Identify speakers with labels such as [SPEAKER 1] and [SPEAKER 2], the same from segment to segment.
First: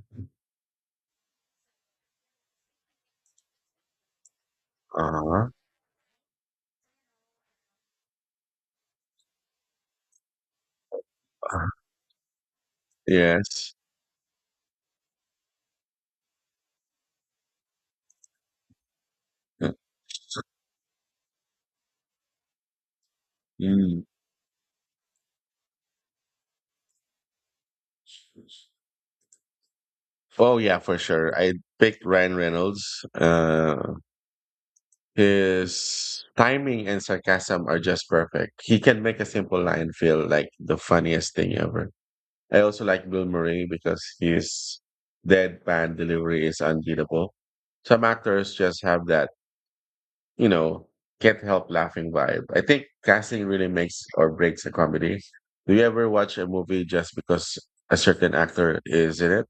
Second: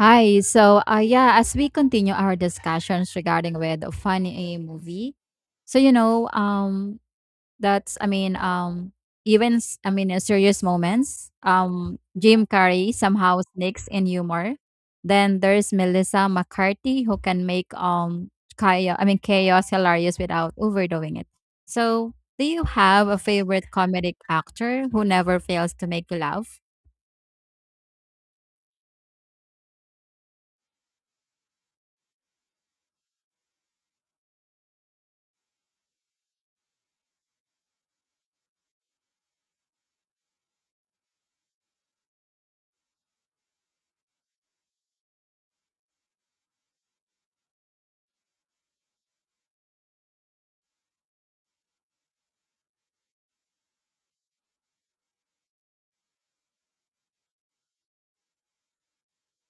[SPEAKER 1] Hi. As we continue our discussions regarding with a funny movie,
[SPEAKER 2] Uh-huh,
[SPEAKER 1] so you know, that's I mean, even s- I mean, serious moments.
[SPEAKER 2] uh-huh.
[SPEAKER 1] Jim Carrey somehow
[SPEAKER 2] Yes.
[SPEAKER 1] sneaks in humor. Then there's Melissa McCarthy who can make chaos
[SPEAKER 2] Mm.
[SPEAKER 1] hilarious without overdoing it. So, do you have a favorite
[SPEAKER 2] Mm.
[SPEAKER 1] comedic actor who never fails to make you laugh?
[SPEAKER 2] Oh, yeah, for sure. I picked Ryan Reynolds. His timing and sarcasm are just perfect. He can make a simple line feel like the funniest thing ever. I also like Bill Murray because his deadpan delivery is unbeatable. Some actors just have that you know, can't help laughing vibe. I think casting really makes or breaks a comedy. Do you ever watch a movie just because a certain actor is in it?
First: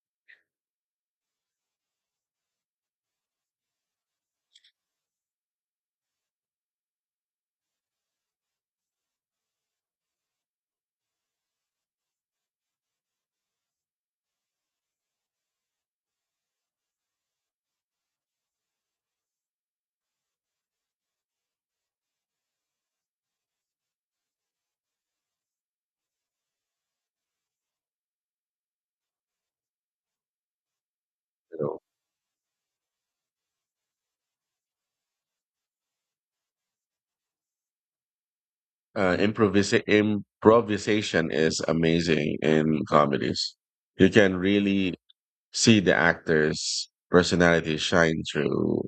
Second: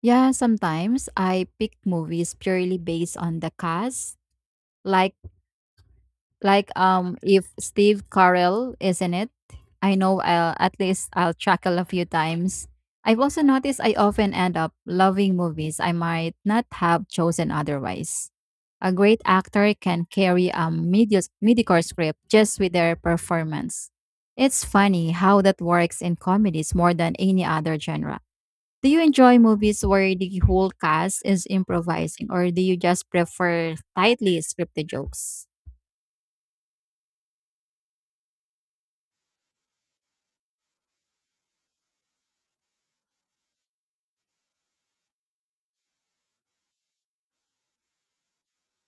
[SPEAKER 1] Yeah, sometimes I pick movies purely based on the cast. Like like if Steve Carell is in it, I know I'll at least I'll chuckle a few times. I've also noticed I often end up loving movies I might not have chosen otherwise. A great actor can carry a medios mediocre script just with their performance. It's funny how that works in comedies more than any other genre. Do you enjoy movies where the whole cast is
[SPEAKER 2] You know,
[SPEAKER 1] improvising, or do you just prefer tightly scripted jokes?
[SPEAKER 2] improvisation is amazing in comedies. You can really see the actor's personality shine through.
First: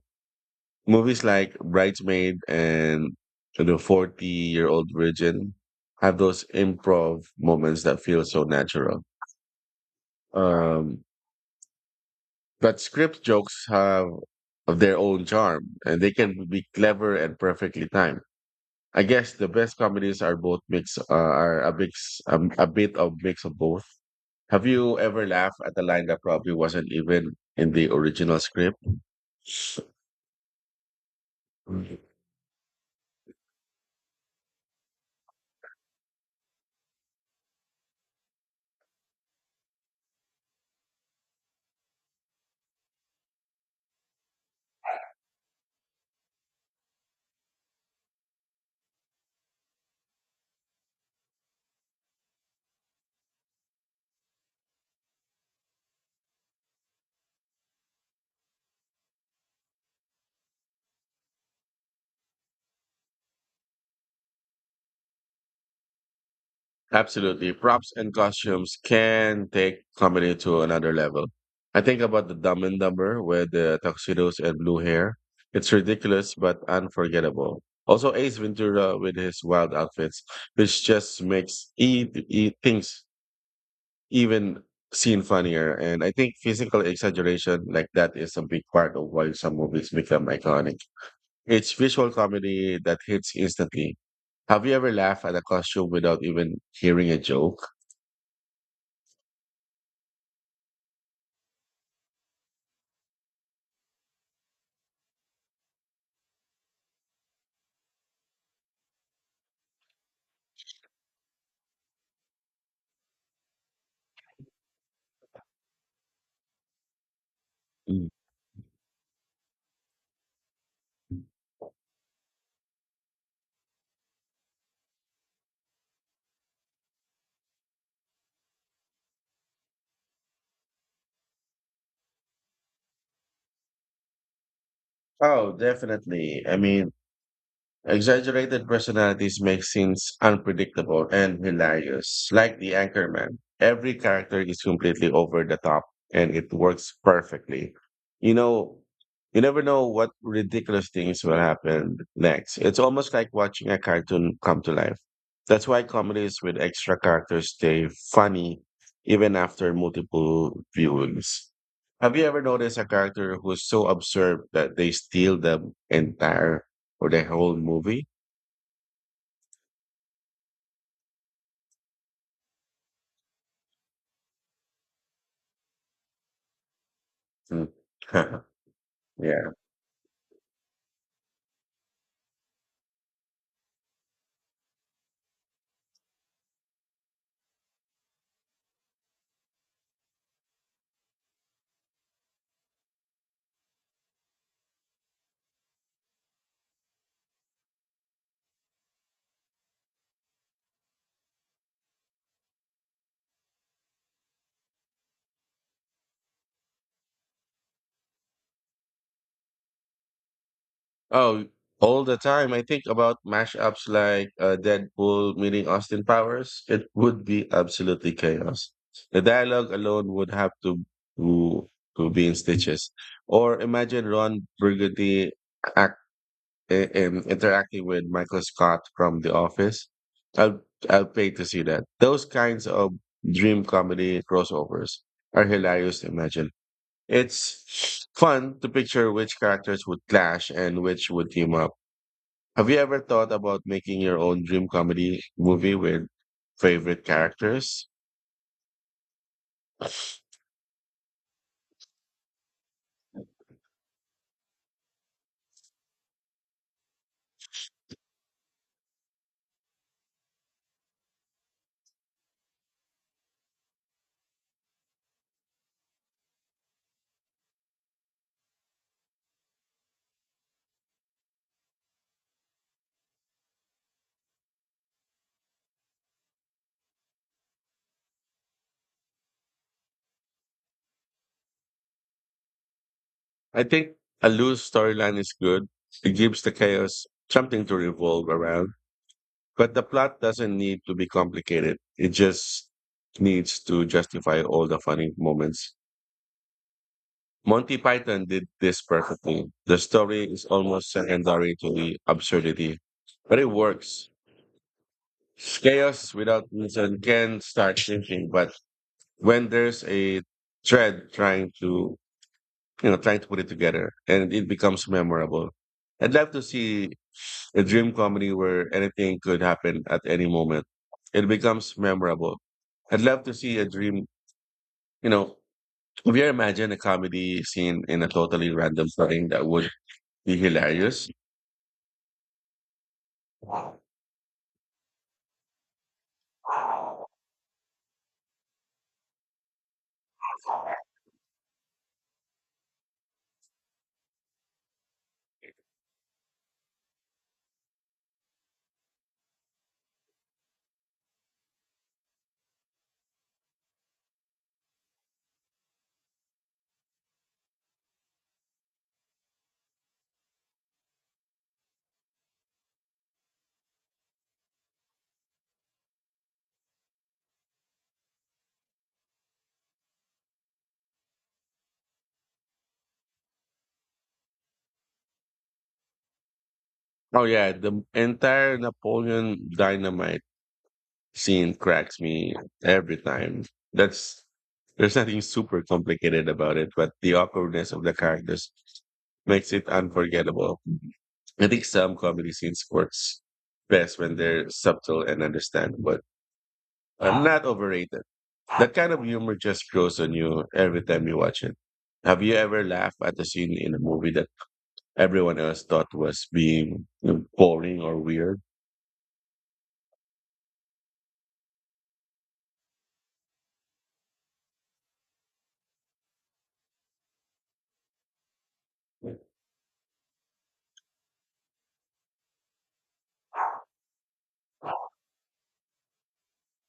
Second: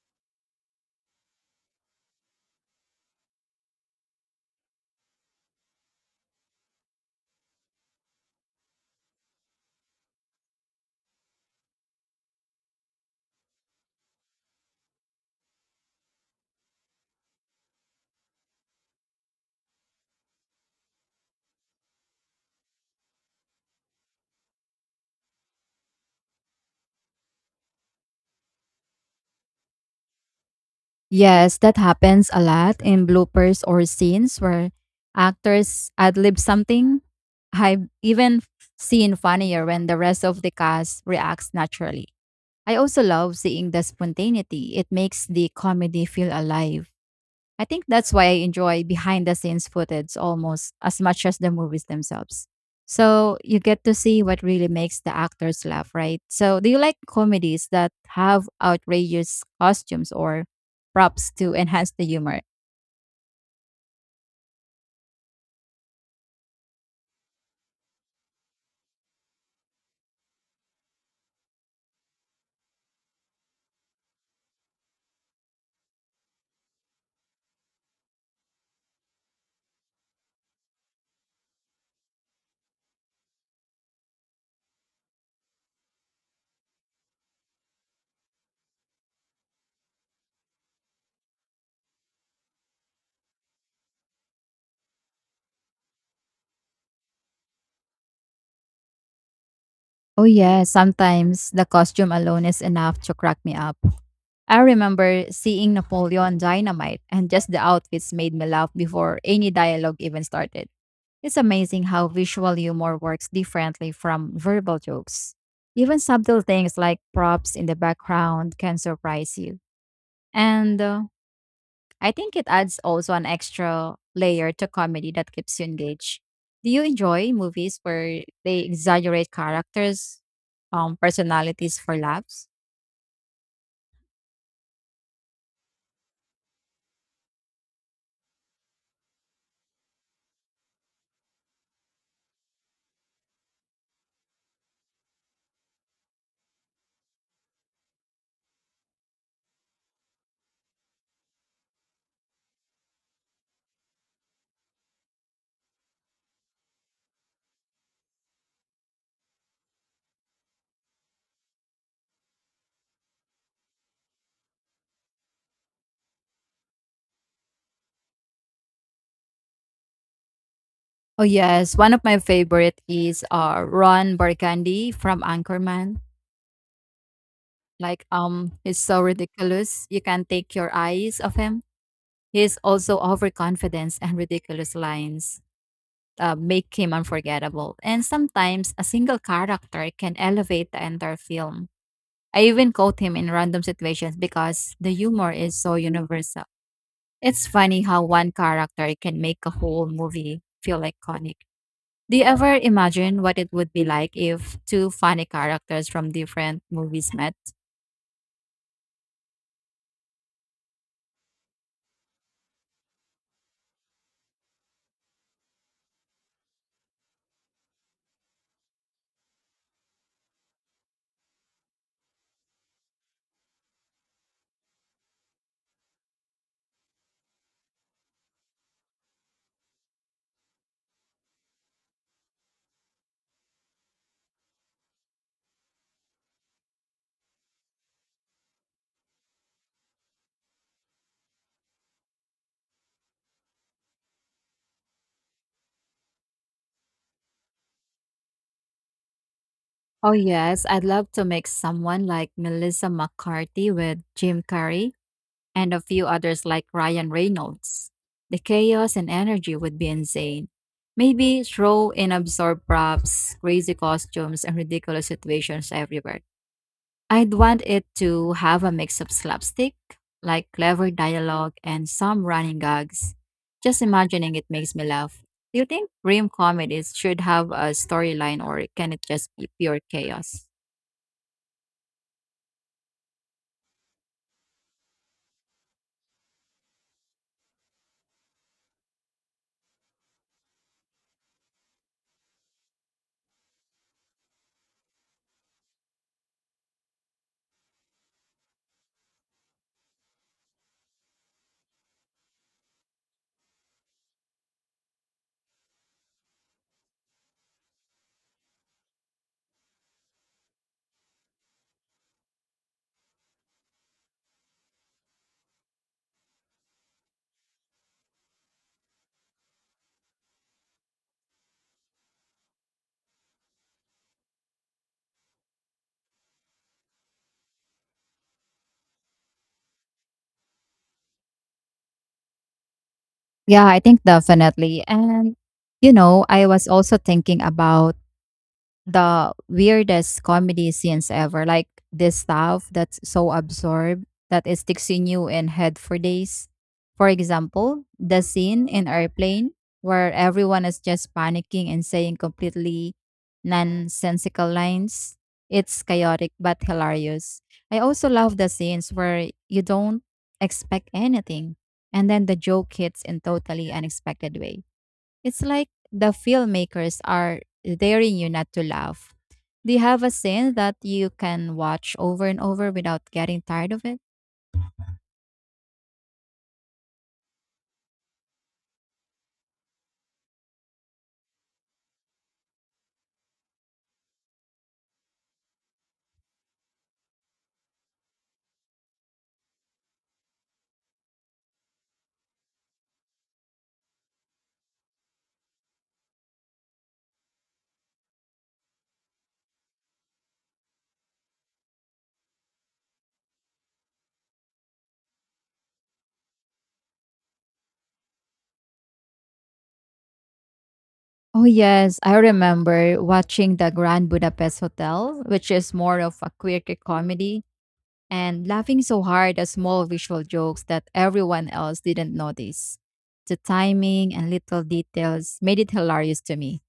[SPEAKER 2] Movies like Bridesmaid and The 40 Year Old Virgin have those improv moments that feel so natural. Um, but script jokes have of their own charm, and they can be clever and perfectly timed. I guess the best comedies are both mix, are a mix, a bit of mix of both. Have you ever laughed at a line that probably wasn't even in the original script?
[SPEAKER 1] Yes, that happens a lot in bloopers or scenes where actors ad lib something. I've even seen funnier when the rest of the cast reacts naturally. I also love seeing the spontaneity. It makes the comedy feel alive. I think that's why I enjoy behind the scenes footage almost as much as the movies themselves. So you get to see what really makes the actors laugh, right? So do you like comedies that have outrageous costumes or props to enhance the humor?
[SPEAKER 2] Absolutely. Props and costumes can take comedy to another level. I think about the Dumb and Dumber with the tuxedos and blue hair. It's ridiculous but unforgettable. Also, Ace Ventura with his wild outfits, which just makes things even seen funnier. And I think physical exaggeration like that is a big part of why some movies become iconic. It's visual comedy that hits instantly. Have you ever laughed at a costume without even hearing a joke?
[SPEAKER 1] Oh yeah, sometimes the costume alone is enough to crack me up. I remember seeing Napoleon Dynamite and just the outfits made me laugh before any dialogue even started. It's amazing how visual humor works differently from verbal jokes. Even subtle things like props in the
[SPEAKER 2] Mm.
[SPEAKER 1] background can surprise you. And I think it adds also an extra layer to comedy that keeps you engaged. Do you enjoy movies where they exaggerate characters, personalities for laughs?
[SPEAKER 2] Oh, definitely. I mean, exaggerated personalities make scenes unpredictable and hilarious. Like the Anchorman, every character is completely over the top, and it works perfectly. You know, you never know what ridiculous things will happen next. It's almost like watching a cartoon come to life. That's why comedies with extra characters stay funny even after multiple viewings. Have you ever noticed a character who's so absurd that they steal the entire for the whole movie.
[SPEAKER 1] Oh yes, one of my favorite is Ron Burgundy from Anchorman.
[SPEAKER 2] Mm.
[SPEAKER 1] He's so
[SPEAKER 2] Yeah.
[SPEAKER 1] ridiculous, you can't take your eyes off him. His also overconfidence and ridiculous lines make him unforgettable. And sometimes a single character can elevate the entire film. I even quote him in random situations because the humor is so universal. It's funny how one character can make a whole movie feel iconic. Do you ever imagine what it would be like if two funny characters from different movies met?
[SPEAKER 2] Oh, all the time. I think about mashups like Deadpool meeting Austin Powers. It would be absolutely chaos. The dialogue alone would have to to, to be in stitches. Or imagine Ron Burgundy act, interacting with Michael Scott from The Office. I'll I'll pay to see that. Those kinds of dream comedy crossovers are hilarious to imagine. It's fun to picture which characters would clash and which would team up. Have you ever thought about making your own dream comedy movie with favorite characters?
[SPEAKER 1] Oh, yes. I'd love to make someone like Melissa McCarthy with Jim Carrey and a few others like Ryan Reynolds. The chaos and energy would be insane. Maybe throw in absurd props, crazy costumes, and ridiculous situations everywhere. I'd want it to have a mix of slapstick, like clever dialogue and some running gags. Just imagining it makes me laugh. Do you think dream comedies should have a storyline or can it just be pure chaos?
[SPEAKER 2] I think a loose storyline is good. It gives the chaos something to revolve around, but the plot doesn't need to be complicated. It just needs to justify all the funny moments. Monty Python did this perfectly. The story is almost secondary to the absurdity, but it works. Chaos without reason can start shrinking, but when there's a thread trying to, you know, trying to put it together and it becomes memorable. I'd love to see a dream comedy where anything could happen at any moment. It becomes memorable. I'd love to see a dream, you know, have you ever imagined a comedy scene in a totally random setting that would be hilarious?
[SPEAKER 1] Yeah, I think definitely. You know, I was also thinking about the weirdest comedy scenes ever. Like this stuff that's so absurd that it sticks in you in head for days. For example, the scene in Airplane where everyone is just panicking and saying completely nonsensical lines. It's chaotic but hilarious. I also love the scenes where you don't expect anything and then the joke hits in totally unexpected way. It's like the filmmakers are daring you not to laugh. Do you have a scene that you can watch over and over without getting tired of it?
[SPEAKER 2] Oh yeah, the entire Napoleon Dynamite scene cracks me every time. That's there's nothing super complicated about it, but the awkwardness of the characters makes it unforgettable. I think some comedy scenes works best when they're subtle and understandable, but not overrated. That kind of humor just grows on you every time you watch it. Have you ever laughed at a scene in a movie that everyone else thought was being boring or weird?
[SPEAKER 1] Oh yes, I remember watching the Grand Budapest Hotel, which is more of a quirky comedy, and laughing so hard at small visual jokes that everyone else didn't notice. The timing and little details made it hilarious to me.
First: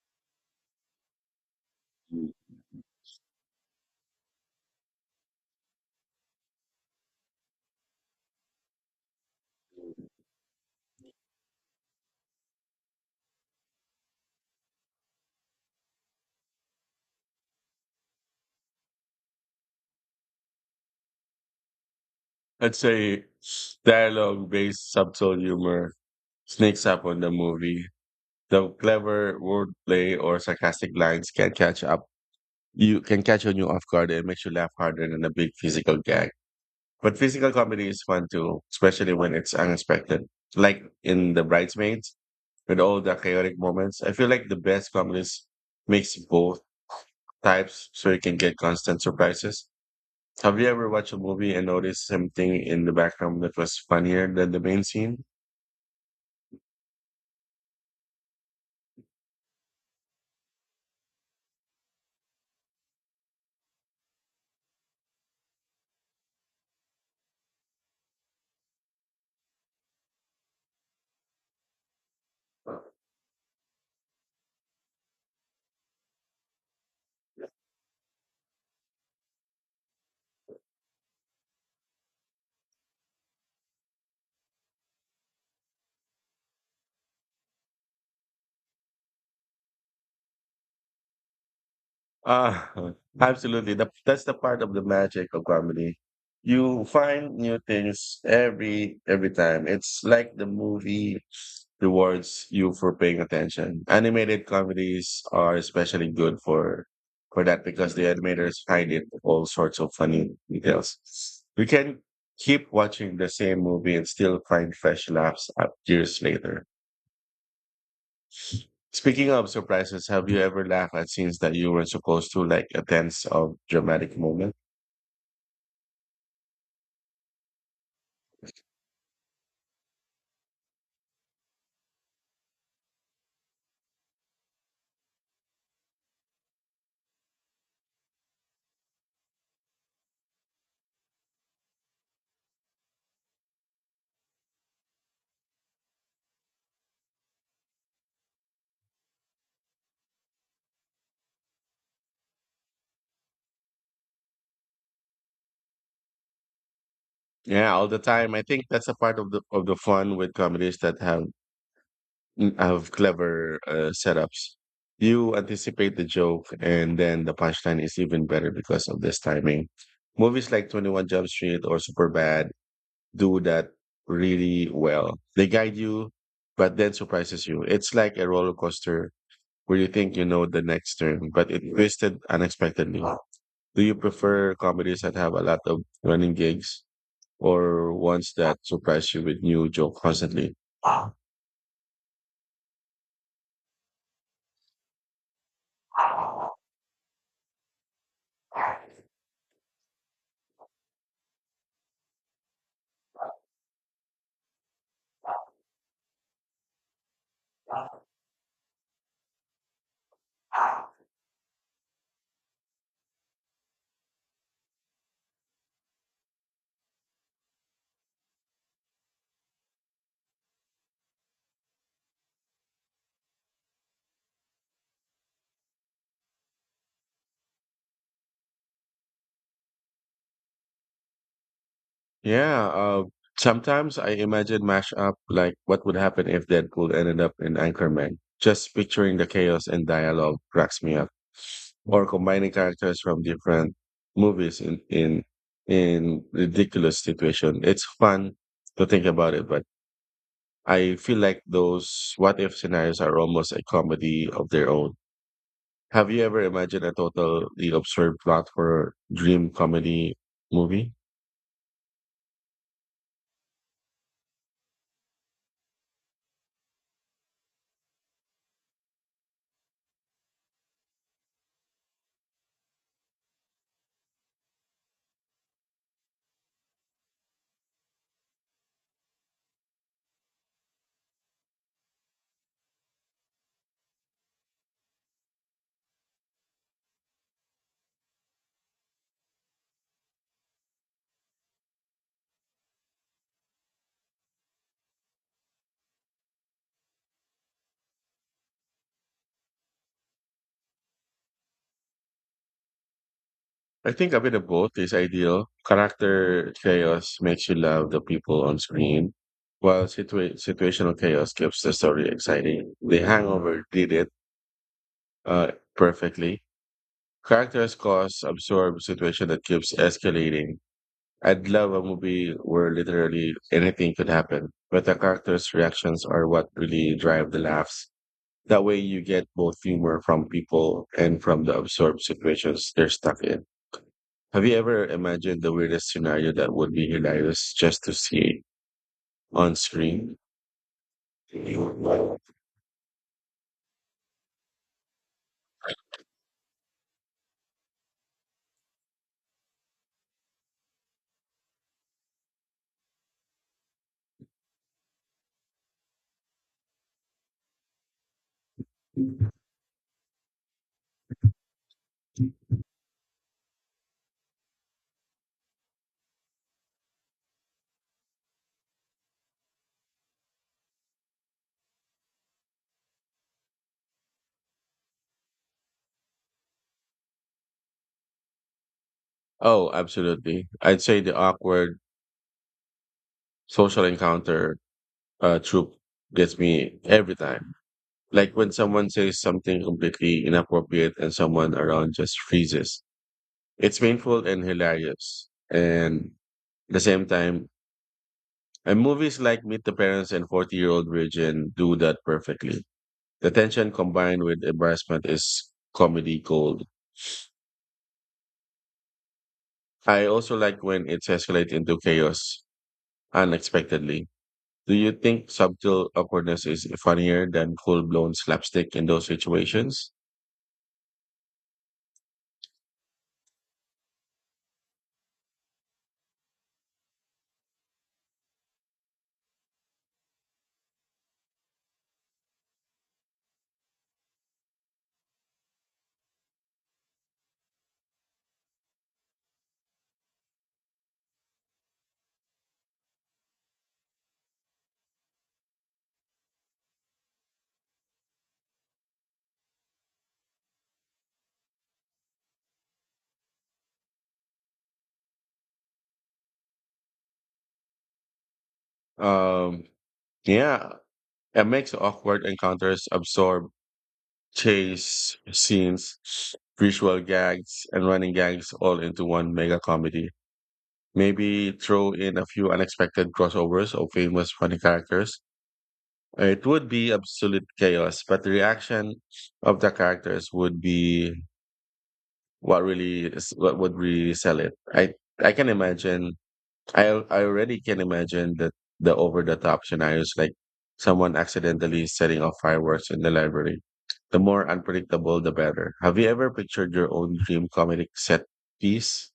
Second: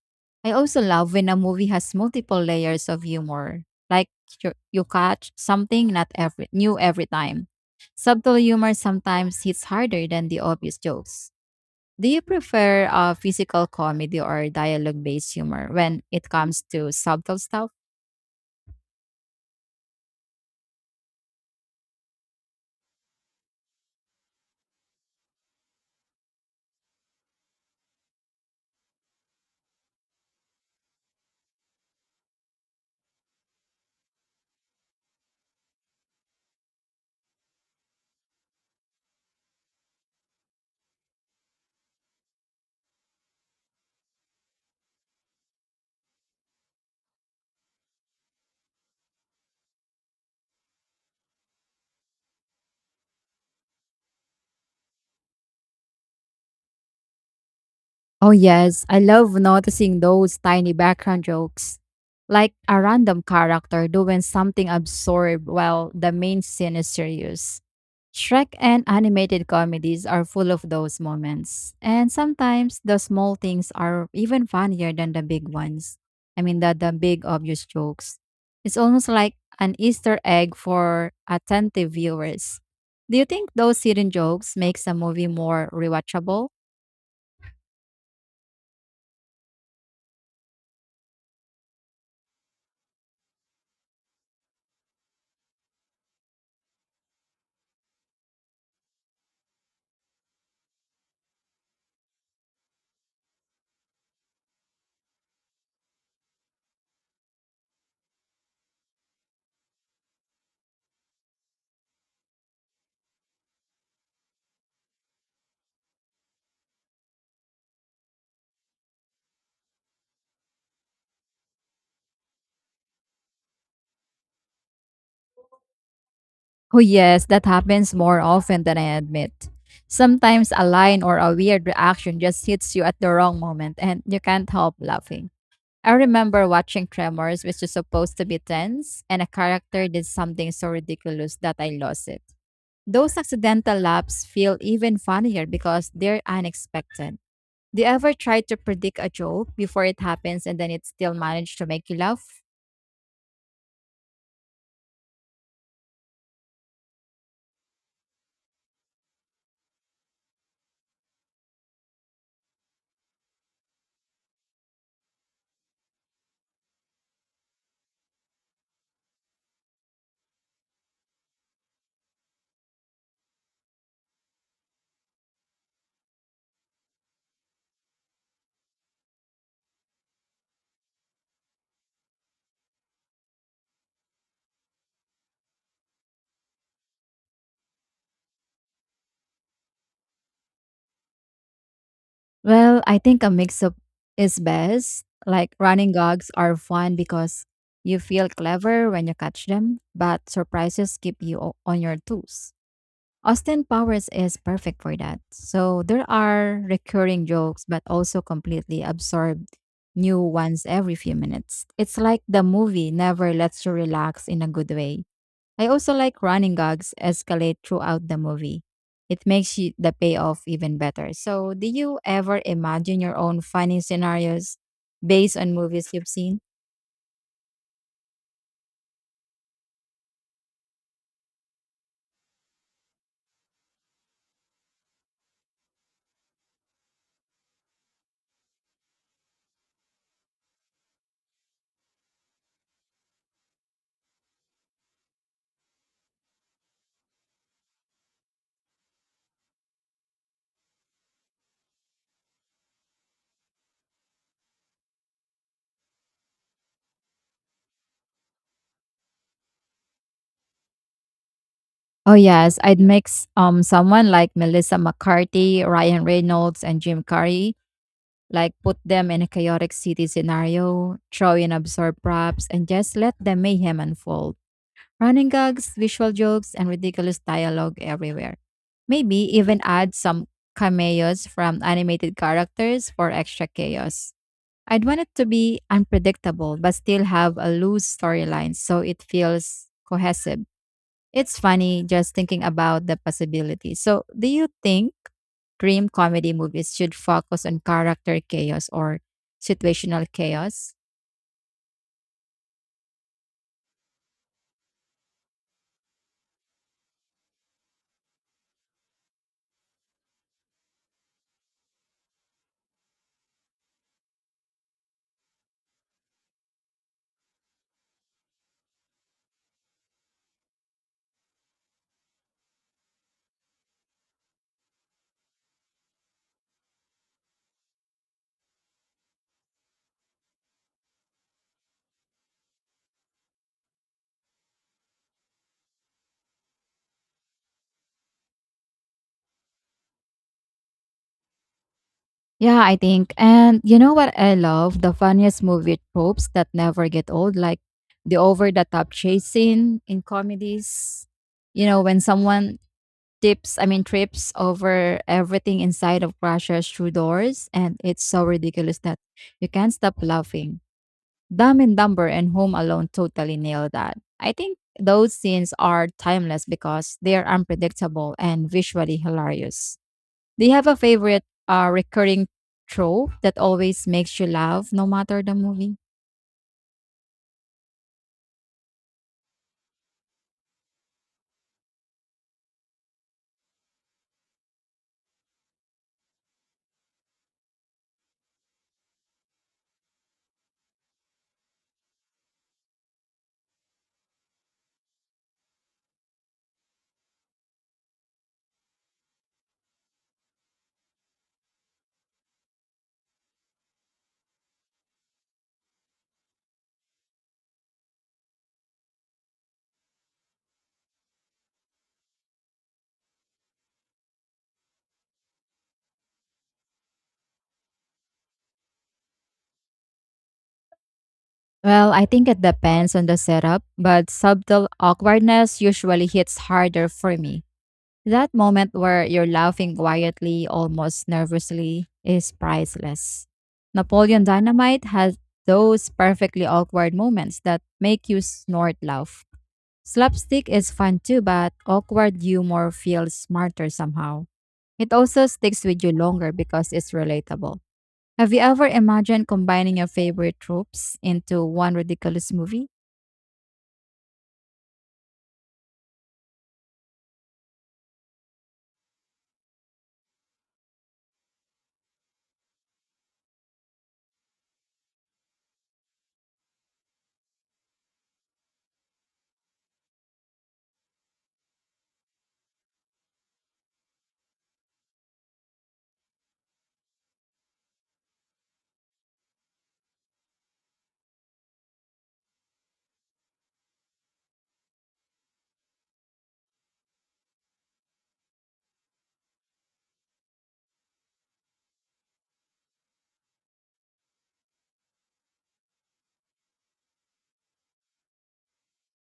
[SPEAKER 1] I also love when a movie has multiple layers of humor, like you catch something not every new every time. Subtle humor sometimes hits harder than the obvious jokes. Do you prefer physical comedy or dialogue-based humor when it comes to subtle stuff?
[SPEAKER 2] I'd say dialogue based subtle humor sneaks up on the movie. The clever wordplay or sarcastic lines can catch up. You can catch on you off guard and makes you laugh harder than a big physical gag. But physical comedy is fun too, especially when it's unexpected. Like in The Bridesmaids, with all the chaotic moments, I feel like the best comedies makes both types so you can get constant surprises. Have you ever watched a movie and noticed something in the background that was funnier than the main scene?
[SPEAKER 1] Oh, yes. I love noticing those tiny background jokes, like a random character doing something absurd while the main scene is serious. Shrek and animated comedies are full of those moments. And sometimes the small things are even funnier than the big ones. I mean, the big obvious jokes. It's almost like an Easter egg for attentive viewers. Do you think those hidden jokes makes a movie more rewatchable?
[SPEAKER 2] Uh, absolutely. That's the part of the magic of comedy. You find new things every time. It's like the movie rewards you for paying attention. Animated comedies are especially good for that because the animators find it all sorts of funny details. You can keep watching the same movie and still find fresh laughs up years later. Speaking of surprises, have you ever laughed at scenes that you weren't supposed to, like a tense or dramatic moment?
[SPEAKER 1] Oh, yes, that happens more often than I admit. Sometimes a line or a weird reaction just hits you at the wrong moment and you can't help laughing. I remember watching Tremors, which is supposed to be tense, and a character did something so ridiculous that I lost it. Those accidental laughs feel even funnier because they're unexpected. Do you ever try to predict a joke before it happens and then it still managed to make you laugh?
[SPEAKER 2] Yeah, all the time. I think that's a part of the fun with comedies that have clever setups. You anticipate the joke, and then the punchline is even better because of this timing. Movies like 21 Jump Street or Superbad do that really well. They guide you, but then surprises you. It's like a roller coaster where you think you know the next turn, but it twisted unexpectedly. Do you prefer comedies that have a lot of running gigs or ones that surprise you with new joke constantly?
[SPEAKER 1] Well, I think a mix up is best. Like running dogs are fun because you feel clever when you catch them, but surprises keep you on your toes. Austin Powers is perfect for that. So there are recurring jokes, but also completely absorbed new ones every few minutes. It's like the movie never lets you relax in a good way. I also like running gags escalate throughout the movie. It makes you, the payoff even better. So, do you ever imagine your own funny scenarios based on movies you've seen?
[SPEAKER 2] Yeah, sometimes I imagine mashup like what would happen if Deadpool ended up in Anchorman. Just picturing the chaos and dialogue cracks me up. Or combining characters from different movies in ridiculous situation. It's fun to think about it, but I feel like those what if scenarios are almost a comedy of their own. Have you ever imagined a totally absurd plot for a dream comedy movie?
[SPEAKER 1] Oh yes, I'd mix someone like Melissa McCarthy, Ryan Reynolds, and Jim Carrey. Like put them in a chaotic city scenario, throw in absurd props, and just let the mayhem unfold. Running gags, visual jokes, and ridiculous dialogue everywhere. Maybe even add some cameos from animated characters for extra chaos. I'd want it to be unpredictable but still have a loose storyline so it feels cohesive. It's funny just thinking about the possibilities. So, do you think dream comedy movies should focus on character chaos or situational chaos?
[SPEAKER 2] I think a bit of both is ideal. Character chaos makes you love the people on screen, while situational chaos keeps the story exciting. The Hangover did it perfectly. Characters cause absurd situation that keeps escalating. I'd love a movie where literally anything could happen, but the characters' reactions are what really drive the laughs. That way, you get both humor from people and from the absurd situations they're stuck in. Have you ever imagined the weirdest scenario that would be hilarious just to see on screen?
[SPEAKER 1] Yeah, I think. And you know what I love? The funniest movie tropes that never get old, like the over the top chasing in comedies. You know, when someone trips over everything inside of crashes through doors, and it's so ridiculous that you can't stop laughing. Dumb and Dumber and Home Alone totally nailed that. I think those scenes are timeless because they are unpredictable and visually hilarious. Do you have a favorite recurring trope that always makes you laugh no matter the movie?
[SPEAKER 2] Oh, absolutely. I'd say the awkward social encounter troop gets me every time. Like when someone says something completely inappropriate and someone around just freezes. It's painful and hilarious. And at the same time, and movies like Meet the Parents and 40 Year Old Virgin do that perfectly. The tension combined with embarrassment is comedy gold. I also like when it's escalates into chaos unexpectedly. Do you think subtle awkwardness is funnier than full blown slapstick in those situations?
[SPEAKER 1] Well, I think it depends on the setup, but subtle awkwardness usually hits harder for me. That moment where you're laughing quietly, almost nervously, is priceless. Napoleon Dynamite has those perfectly awkward moments that make you snort laugh. Slapstick is fun too, but awkward humor feels smarter somehow. It also sticks with you longer because it's relatable. Have you ever imagined combining your favorite tropes into one ridiculous movie?
[SPEAKER 2] Um, yeah, it makes awkward encounters absorb chase scenes, visual gags, and running gags all into one mega comedy. Maybe throw in a few unexpected crossovers of famous funny characters. It would be absolute chaos, but the reaction of the characters would be what would really sell it. I can imagine I already can imagine that the over the top scenarios like someone accidentally setting off fireworks in the library. The more unpredictable, the better. Have you ever pictured your own dream comedic set piece?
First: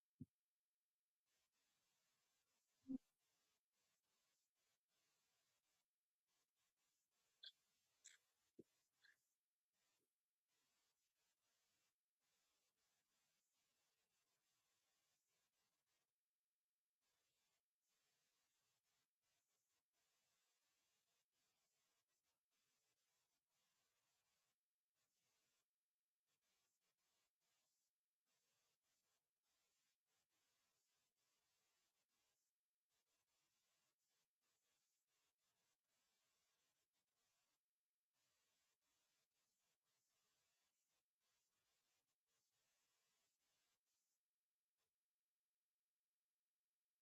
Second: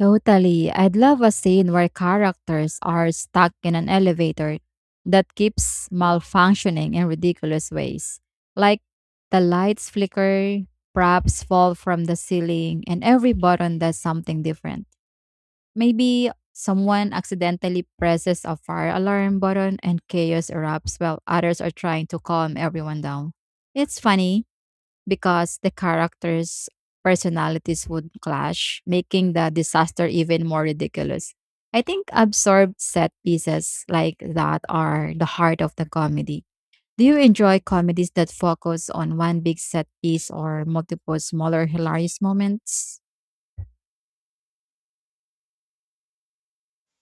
[SPEAKER 1] Totally. I'd love a scene where characters are stuck in an elevator that keeps malfunctioning in ridiculous ways. Like the lights flicker, props fall from the ceiling, and every button does something different. Maybe someone accidentally presses a fire alarm button and chaos erupts while others are trying to calm everyone down. It's funny because the characters' personalities would clash, making the disaster even more ridiculous. I think absorbed set pieces like that are the heart of the comedy. Do you enjoy comedies that focus on one big set piece or multiple smaller hilarious moments?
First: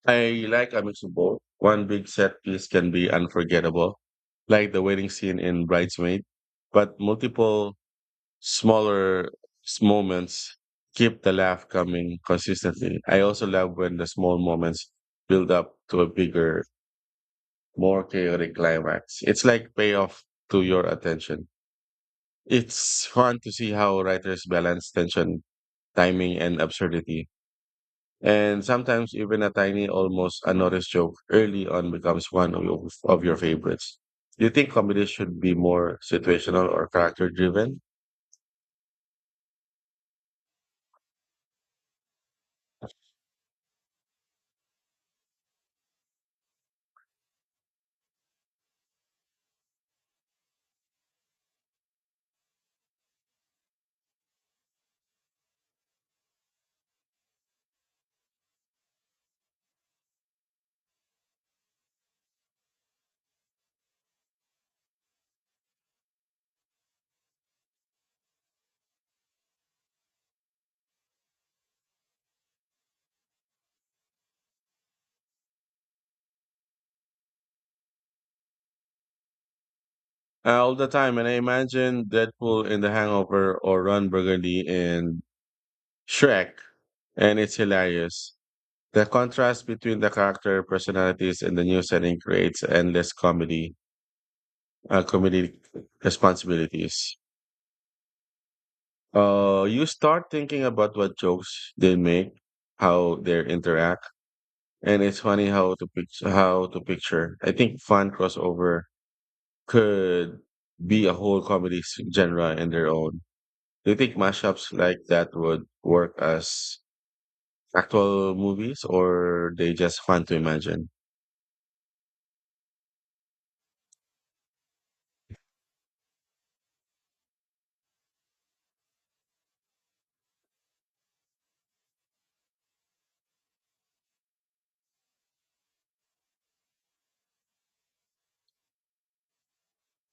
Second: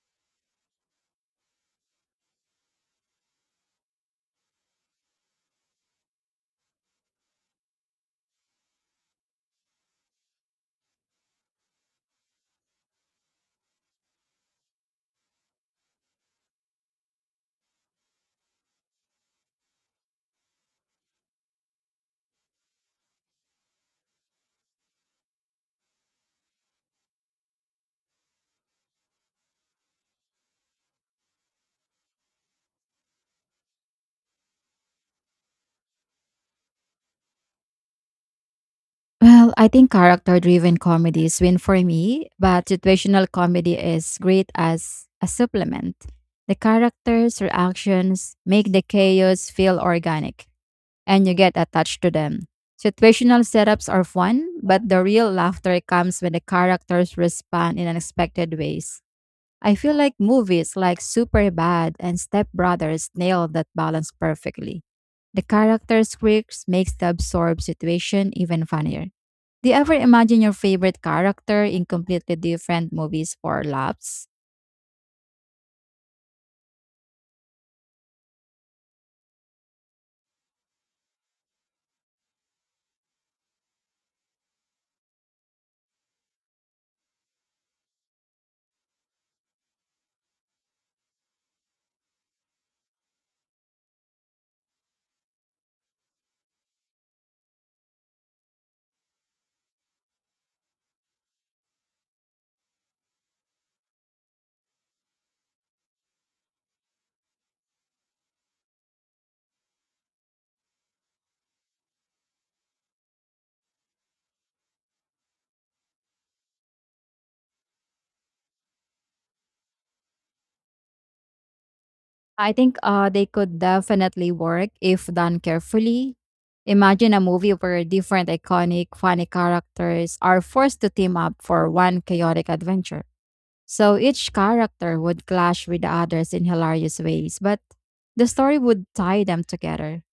[SPEAKER 2] I like a mix of both. One big set piece can be unforgettable, like the wedding scene in Bridesmaid, but multiple smaller moments keep the laugh coming consistently. I also love when the small moments build up to a bigger more chaotic climax. It's like payoff to your attention. It's fun to see how writers balance tension, timing, and absurdity. And sometimes even a tiny, almost unnoticed joke early on becomes one of your favorites. Do you think comedy should be more situational or character driven?
[SPEAKER 1] Well, I think character driven comedies win for me, but situational comedy is great as a supplement. The characters' reactions make the chaos feel organic and you get attached to them. Situational setups are fun, but the real laughter comes when the characters respond in unexpected ways. I feel like movies like Superbad and Step Brothers nail that balance perfectly. The characters' quirks makes the absorbed situation even funnier. Do you ever imagine your favorite character in completely different movies for laughs?
[SPEAKER 2] All the time. And I imagine Deadpool in The Hangover or Ron Burgundy in Shrek, and it's hilarious. The contrast between the character personalities in the new setting creates endless comedy responsibilities. You start thinking about what jokes they make, how they interact, and it's funny how to picture. I think fun crossover could be a whole genre in their own. Do you think mashups like that would work as actual movies or they just fun to imagine?
[SPEAKER 1] I think they could definitely work if done carefully. Imagine a movie where different iconic, funny characters are forced to team up for one chaotic adventure. So each character would clash with the others in hilarious ways, but the story would tie them together.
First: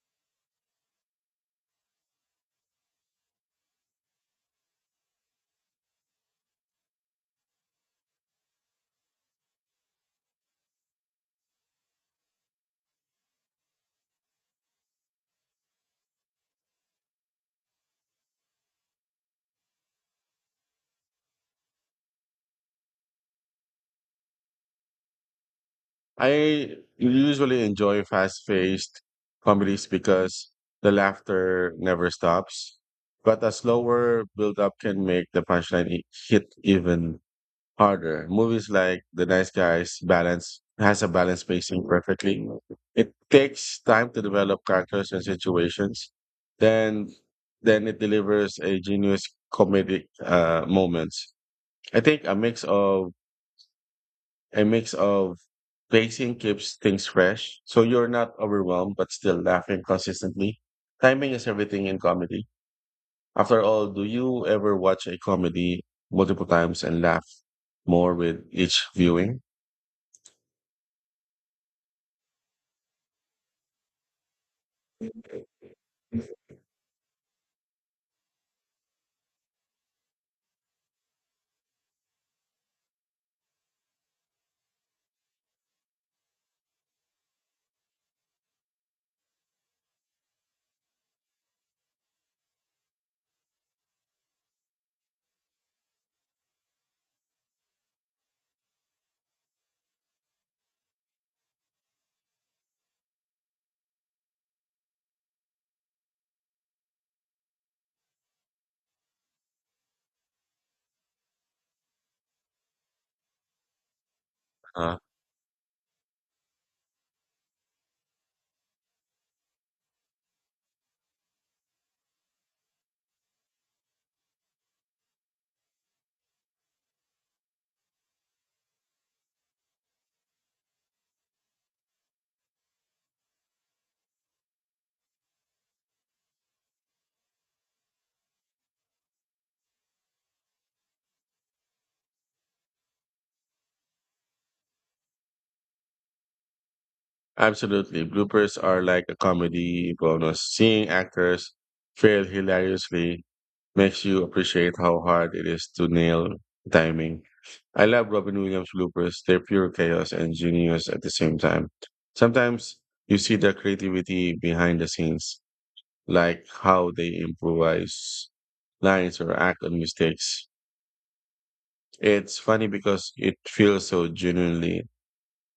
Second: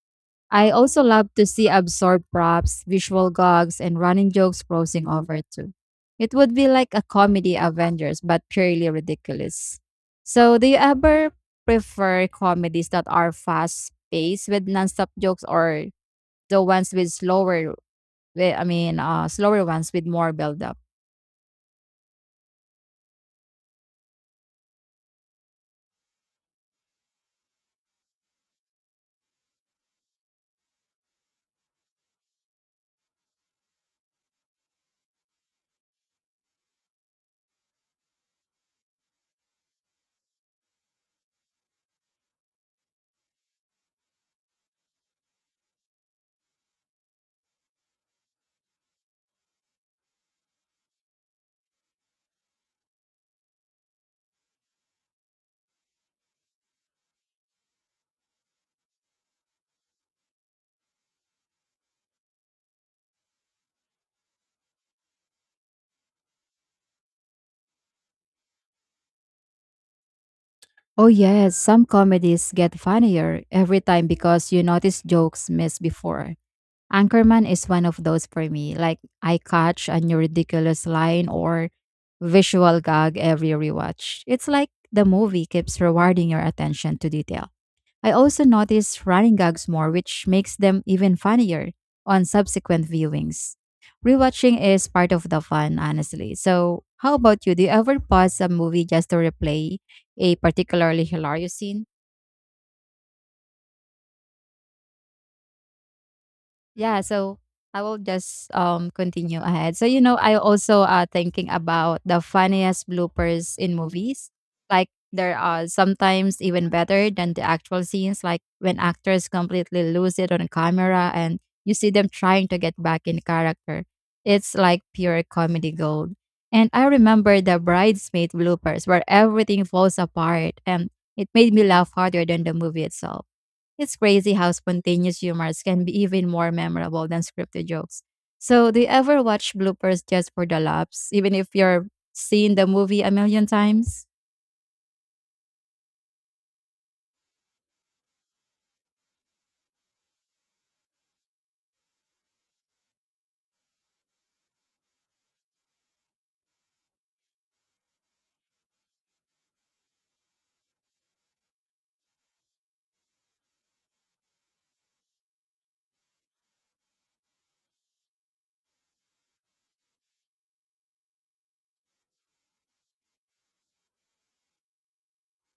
[SPEAKER 1] I also love to see absurd props, visual gags, and running jokes crossing over too. It would be like a comedy Avengers, but purely ridiculous. So, do you ever prefer comedies that are fast paced with nonstop jokes or the ones with slower, slower ones with more build up?
[SPEAKER 2] I usually enjoy fast paced comedies because the laughter never stops, but a slower build up can make the hit even harder. Movies like The Nice Guys balance has a balanced pacing perfectly. It takes time to develop characters and situations. Then then it delivers a genius comedic moments. I think a mix of pacing keeps things fresh, so you're not overwhelmed but still laughing consistently. Timing is everything in comedy. After all, do you ever watch a comedy multiple times and laugh more with each viewing?
[SPEAKER 1] Oh, yes, some comedies get funnier every time because you notice jokes missed before. Anchorman is one of those for me. Like I catch a new ridiculous line or visual gag every rewatch. It's like the movie keeps rewarding your attention to detail. I also notice running gags more, which makes them even funnier on subsequent viewings. Rewatching is part of the fun, honestly. So, how about you? Do you ever pause a movie just to replay a particularly hilarious scene? Yeah, so I will just continue ahead. I also thinking about the funniest bloopers in movies. Like
[SPEAKER 2] Uh,
[SPEAKER 1] there are sometimes even better than the actual scenes, like when actors completely lose it on camera and you see them trying to get back in character. It's like pure comedy gold. And I remember the bridesmaid bloopers where everything falls apart and it made me laugh harder than the movie itself. It's crazy how spontaneous humors can be even more memorable than scripted jokes. So, do you ever watch bloopers just for the laughs, even if you're seeing the movie a million times?
[SPEAKER 2] Absolutely. Bloopers are like a comedy bonus. Seeing actors fail hilariously makes you appreciate how hard it is to nail timing. I love Robin Williams bloopers. They're pure chaos and genius at the same time. Sometimes you see the creativity behind the scenes, like how they improvise lines or act on mistakes. It's funny because it feels so genuinely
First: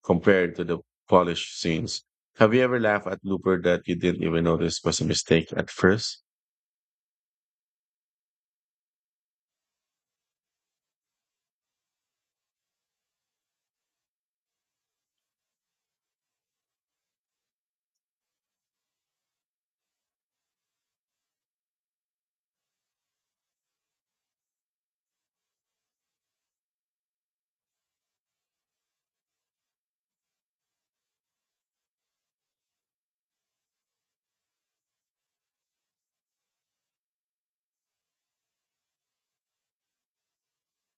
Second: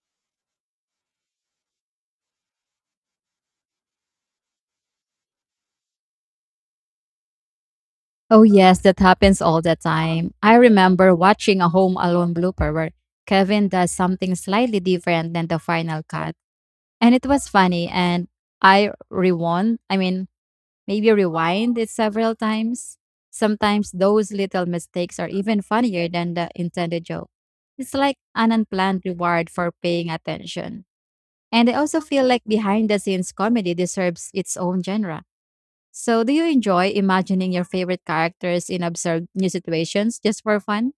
[SPEAKER 2] compared to the polished scenes. Have you ever laughed at blooper that you didn't even notice was a mistake at first?
[SPEAKER 1] Oh, yes, that happens all the time. I remember watching a Home Alone blooper where Kevin does something slightly different than the final cut. And it was funny, and I rewound. I mean, maybe rewind it several times. Sometimes those little mistakes are even funnier than the intended joke. It's like an unplanned reward for paying attention. And I also feel like behind the scenes comedy deserves its own genre. So, do you enjoy imagining your favorite characters in absurd new situations just for fun?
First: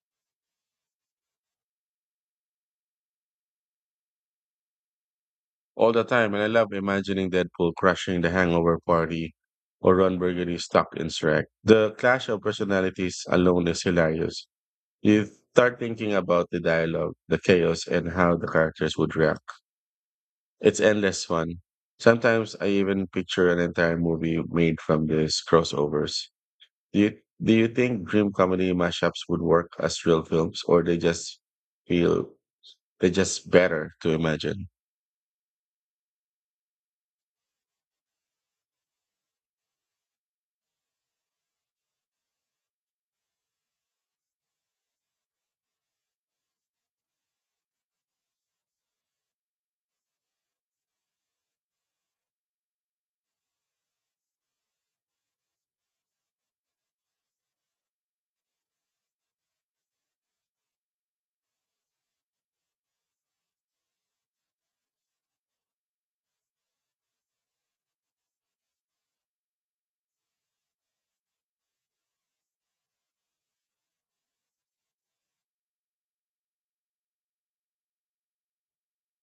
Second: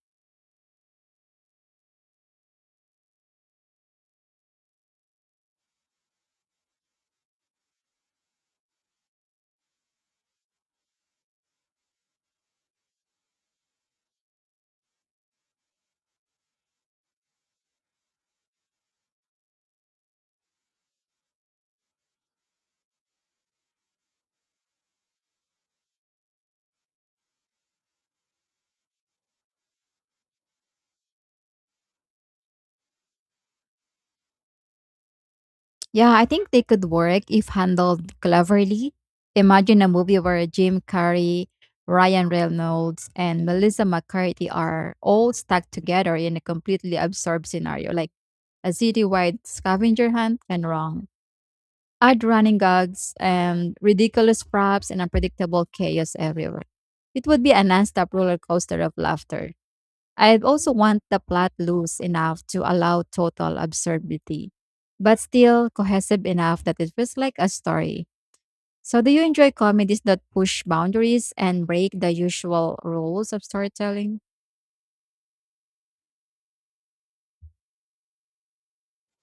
[SPEAKER 2] All the time, and I love imagining Deadpool crushing the hangover party or Ron Burgundy stuck in Shrek. The clash of personalities alone is hilarious. You start thinking about the dialogue, the chaos, and how the characters would react. It's endless fun. Sometimes I even picture an entire movie made from these crossovers. Do you, do you think dream comedy mashups would work as real films, or they just feel they just better to imagine?
[SPEAKER 1] Yeah, I think they could work if handled cleverly. Imagine a movie where Jim Carrey, Ryan Reynolds, and Melissa McCarthy are all stuck together in a completely absurd scenario, like a citywide scavenger hunt gone wrong. Odd running gags and ridiculous props and unpredictable chaos everywhere. It would be a non-stop roller coaster of laughter. I'd also want the plot loose enough to allow total absurdity, but still cohesive enough that it feels like a story. So, do you enjoy comedies that push boundaries and break the usual rules of storytelling?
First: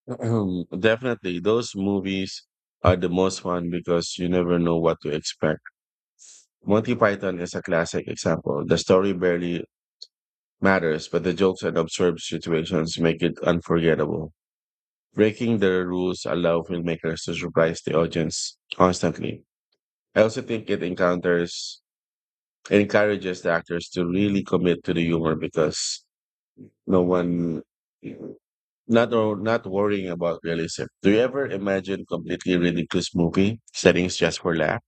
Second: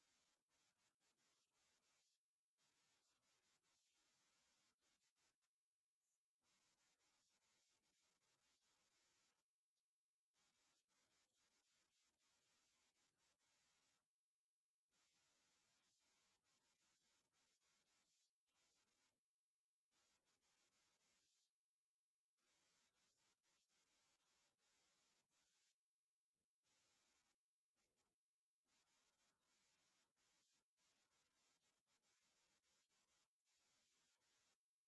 [SPEAKER 2] Definitely, those movies are the most fun because you never know what to expect. Monty Python is a classic example. The story barely matters, but the jokes and absurd situations make it unforgettable. Breaking the rules allow filmmakers to surprise the audience constantly. I also think it encounters encourages the actors to really commit to the humor because no one not worrying about realism. Do you ever imagine completely ridiculous movie settings just for laugh?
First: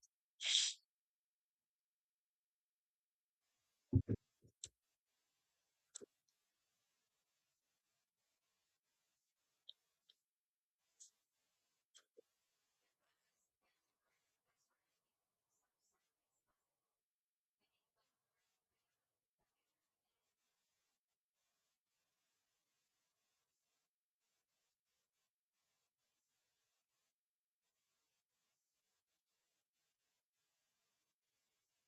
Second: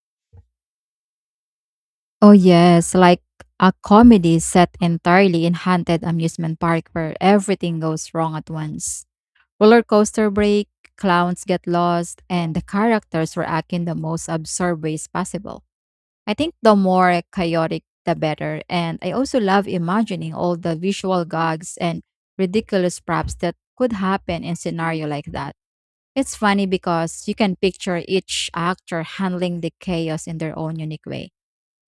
[SPEAKER 1] Oh, yes, like a comedy set entirely in haunted amusement park where everything goes wrong at once. Roller coaster break, clowns get lost, and the characters react in the most absurd ways possible. I think the more chaotic, the better. And I also love imagining all the visual gags and ridiculous props that could happen in scenario like that. It's funny because you can picture each actor handling the chaos in their own unique way.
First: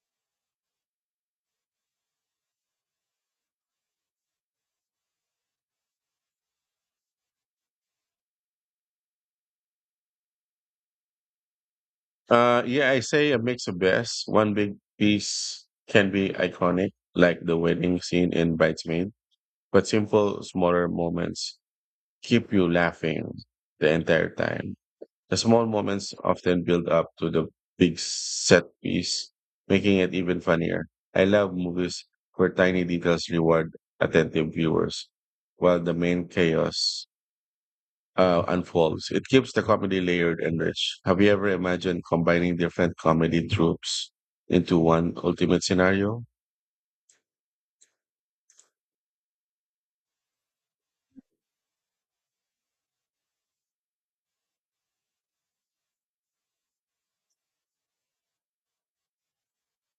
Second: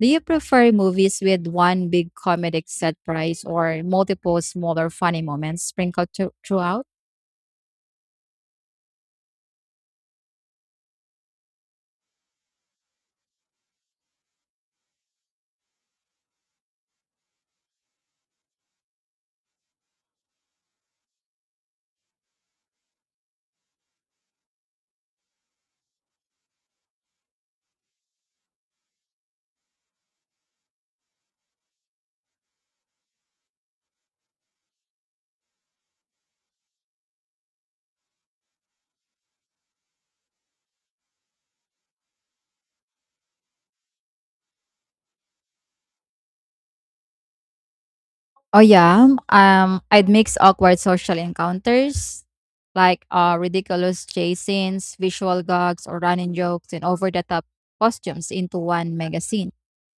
[SPEAKER 1] Do you prefer movies with one big comedic set price or multiple smaller funny moments sprinkled throughout?
[SPEAKER 2] Yeah, I say a mix of best. One big piece can be iconic, like the wedding scene in Bridesmaid, but simple smaller moments keep you laughing the entire time. The small moments often build up to the big set piece, making it even funnier. I love movies where tiny details reward attentive viewers while the main chaos unfolds. It keeps the comedy layered and rich. Have you ever imagined combining different comedy tropes into one ultimate scenario?
[SPEAKER 1] Oh yeah, I'd mix awkward social encounters like ridiculous chase scenes, visual gags, or running jokes and over-the-top costumes into one mega scene.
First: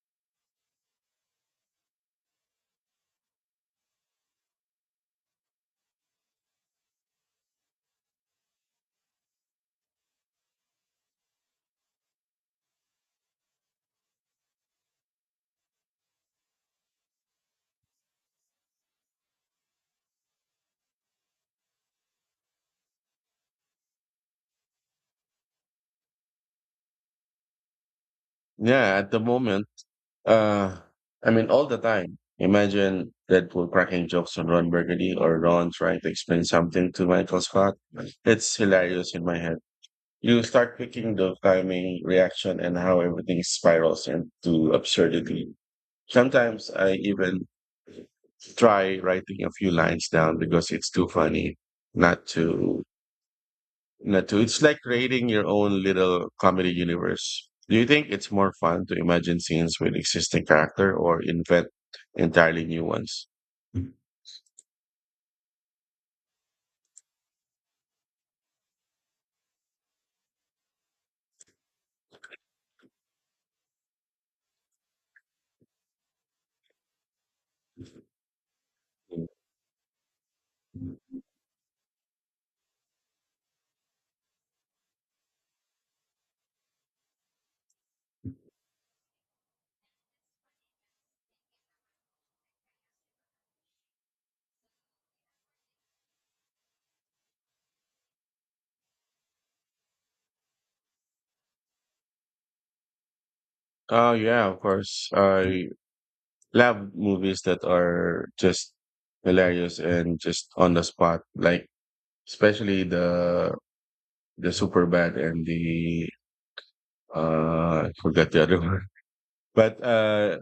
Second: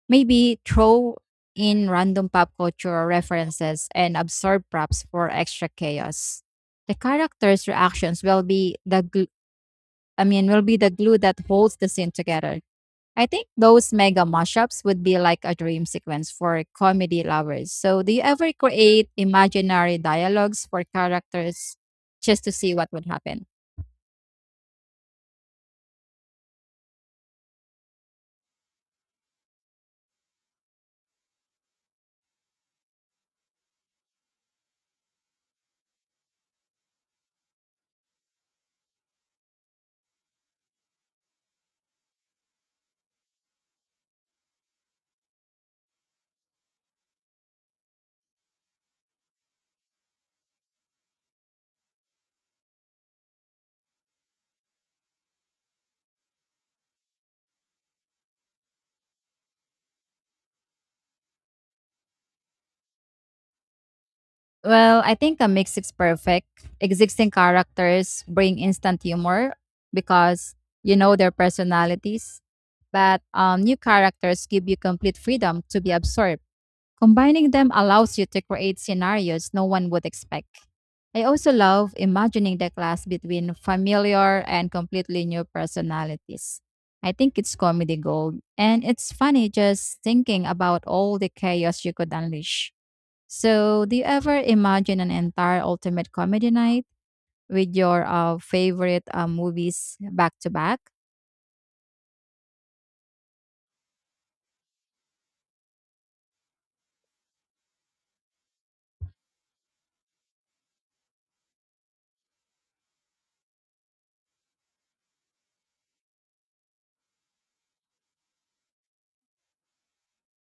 [SPEAKER 1] Maybe throw in random pop culture references and absurd props for extra chaos. The characters' reactions will be I mean will be the glue that holds the scene together. I think those mega mashups would be like a dream sequence for comedy lovers. So, do you ever create imaginary dialogues for characters just to see what would happen?
[SPEAKER 2] Yeah, at the moment, uh, all the time. Imagine Deadpool cracking jokes on Ron Burgundy or Ron trying to explain something to Michael Scott. It's hilarious in my head. You start picking the timing, reaction, and how everything spirals into absurdity. Sometimes I even try writing a few lines down because it's too funny not to not to it's like creating your own little comedy universe. Do you think it's more fun to imagine scenes with existing character or invent entirely new ones?
[SPEAKER 1] Well, I think a mix is perfect. Existing characters bring instant humor because you know their personalities, but new characters give you complete freedom to be absorbed. Combining them allows you to create scenarios no one would expect. I also love imagining the clash between familiar and completely new personalities. I think it's comedy gold, and it's funny just thinking about all the chaos you could unleash. So, do you ever imagine an entire ultimate comedy night with your favorite movies back to back?
[SPEAKER 2] Oh yeah, of course. I love movies that are just hilarious and just on the spot, like especially the super bad and the I forgot the other one, but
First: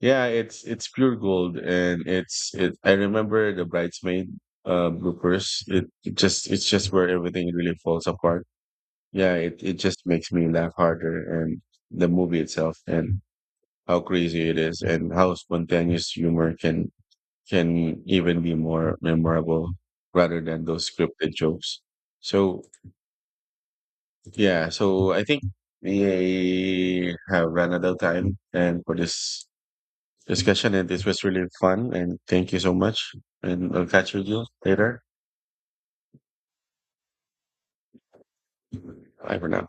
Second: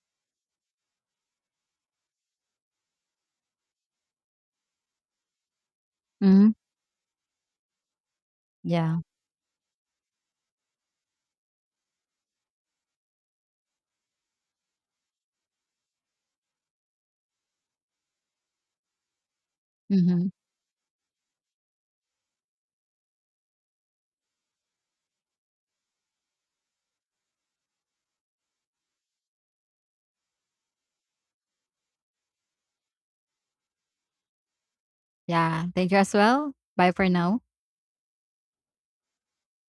[SPEAKER 2] yeah, it's pure gold, and it's it. I remember the bridesmaid bloopers.
[SPEAKER 1] Hmm.
[SPEAKER 2] It's just where everything really falls apart.
[SPEAKER 1] Yeah.
[SPEAKER 2] Yeah, it just makes me laugh harder, and the movie itself, and how crazy it is, and how spontaneous humor can even be more memorable
[SPEAKER 1] Hmm.
[SPEAKER 2] rather than those scripted jokes. So yeah, so I think we have run out of time, and for this discussion, and this was really fun. And thank you so much. And I'll catch you later.
[SPEAKER 1] Yeah, thank you as well. Bye for now.
[SPEAKER 2] Bye for now.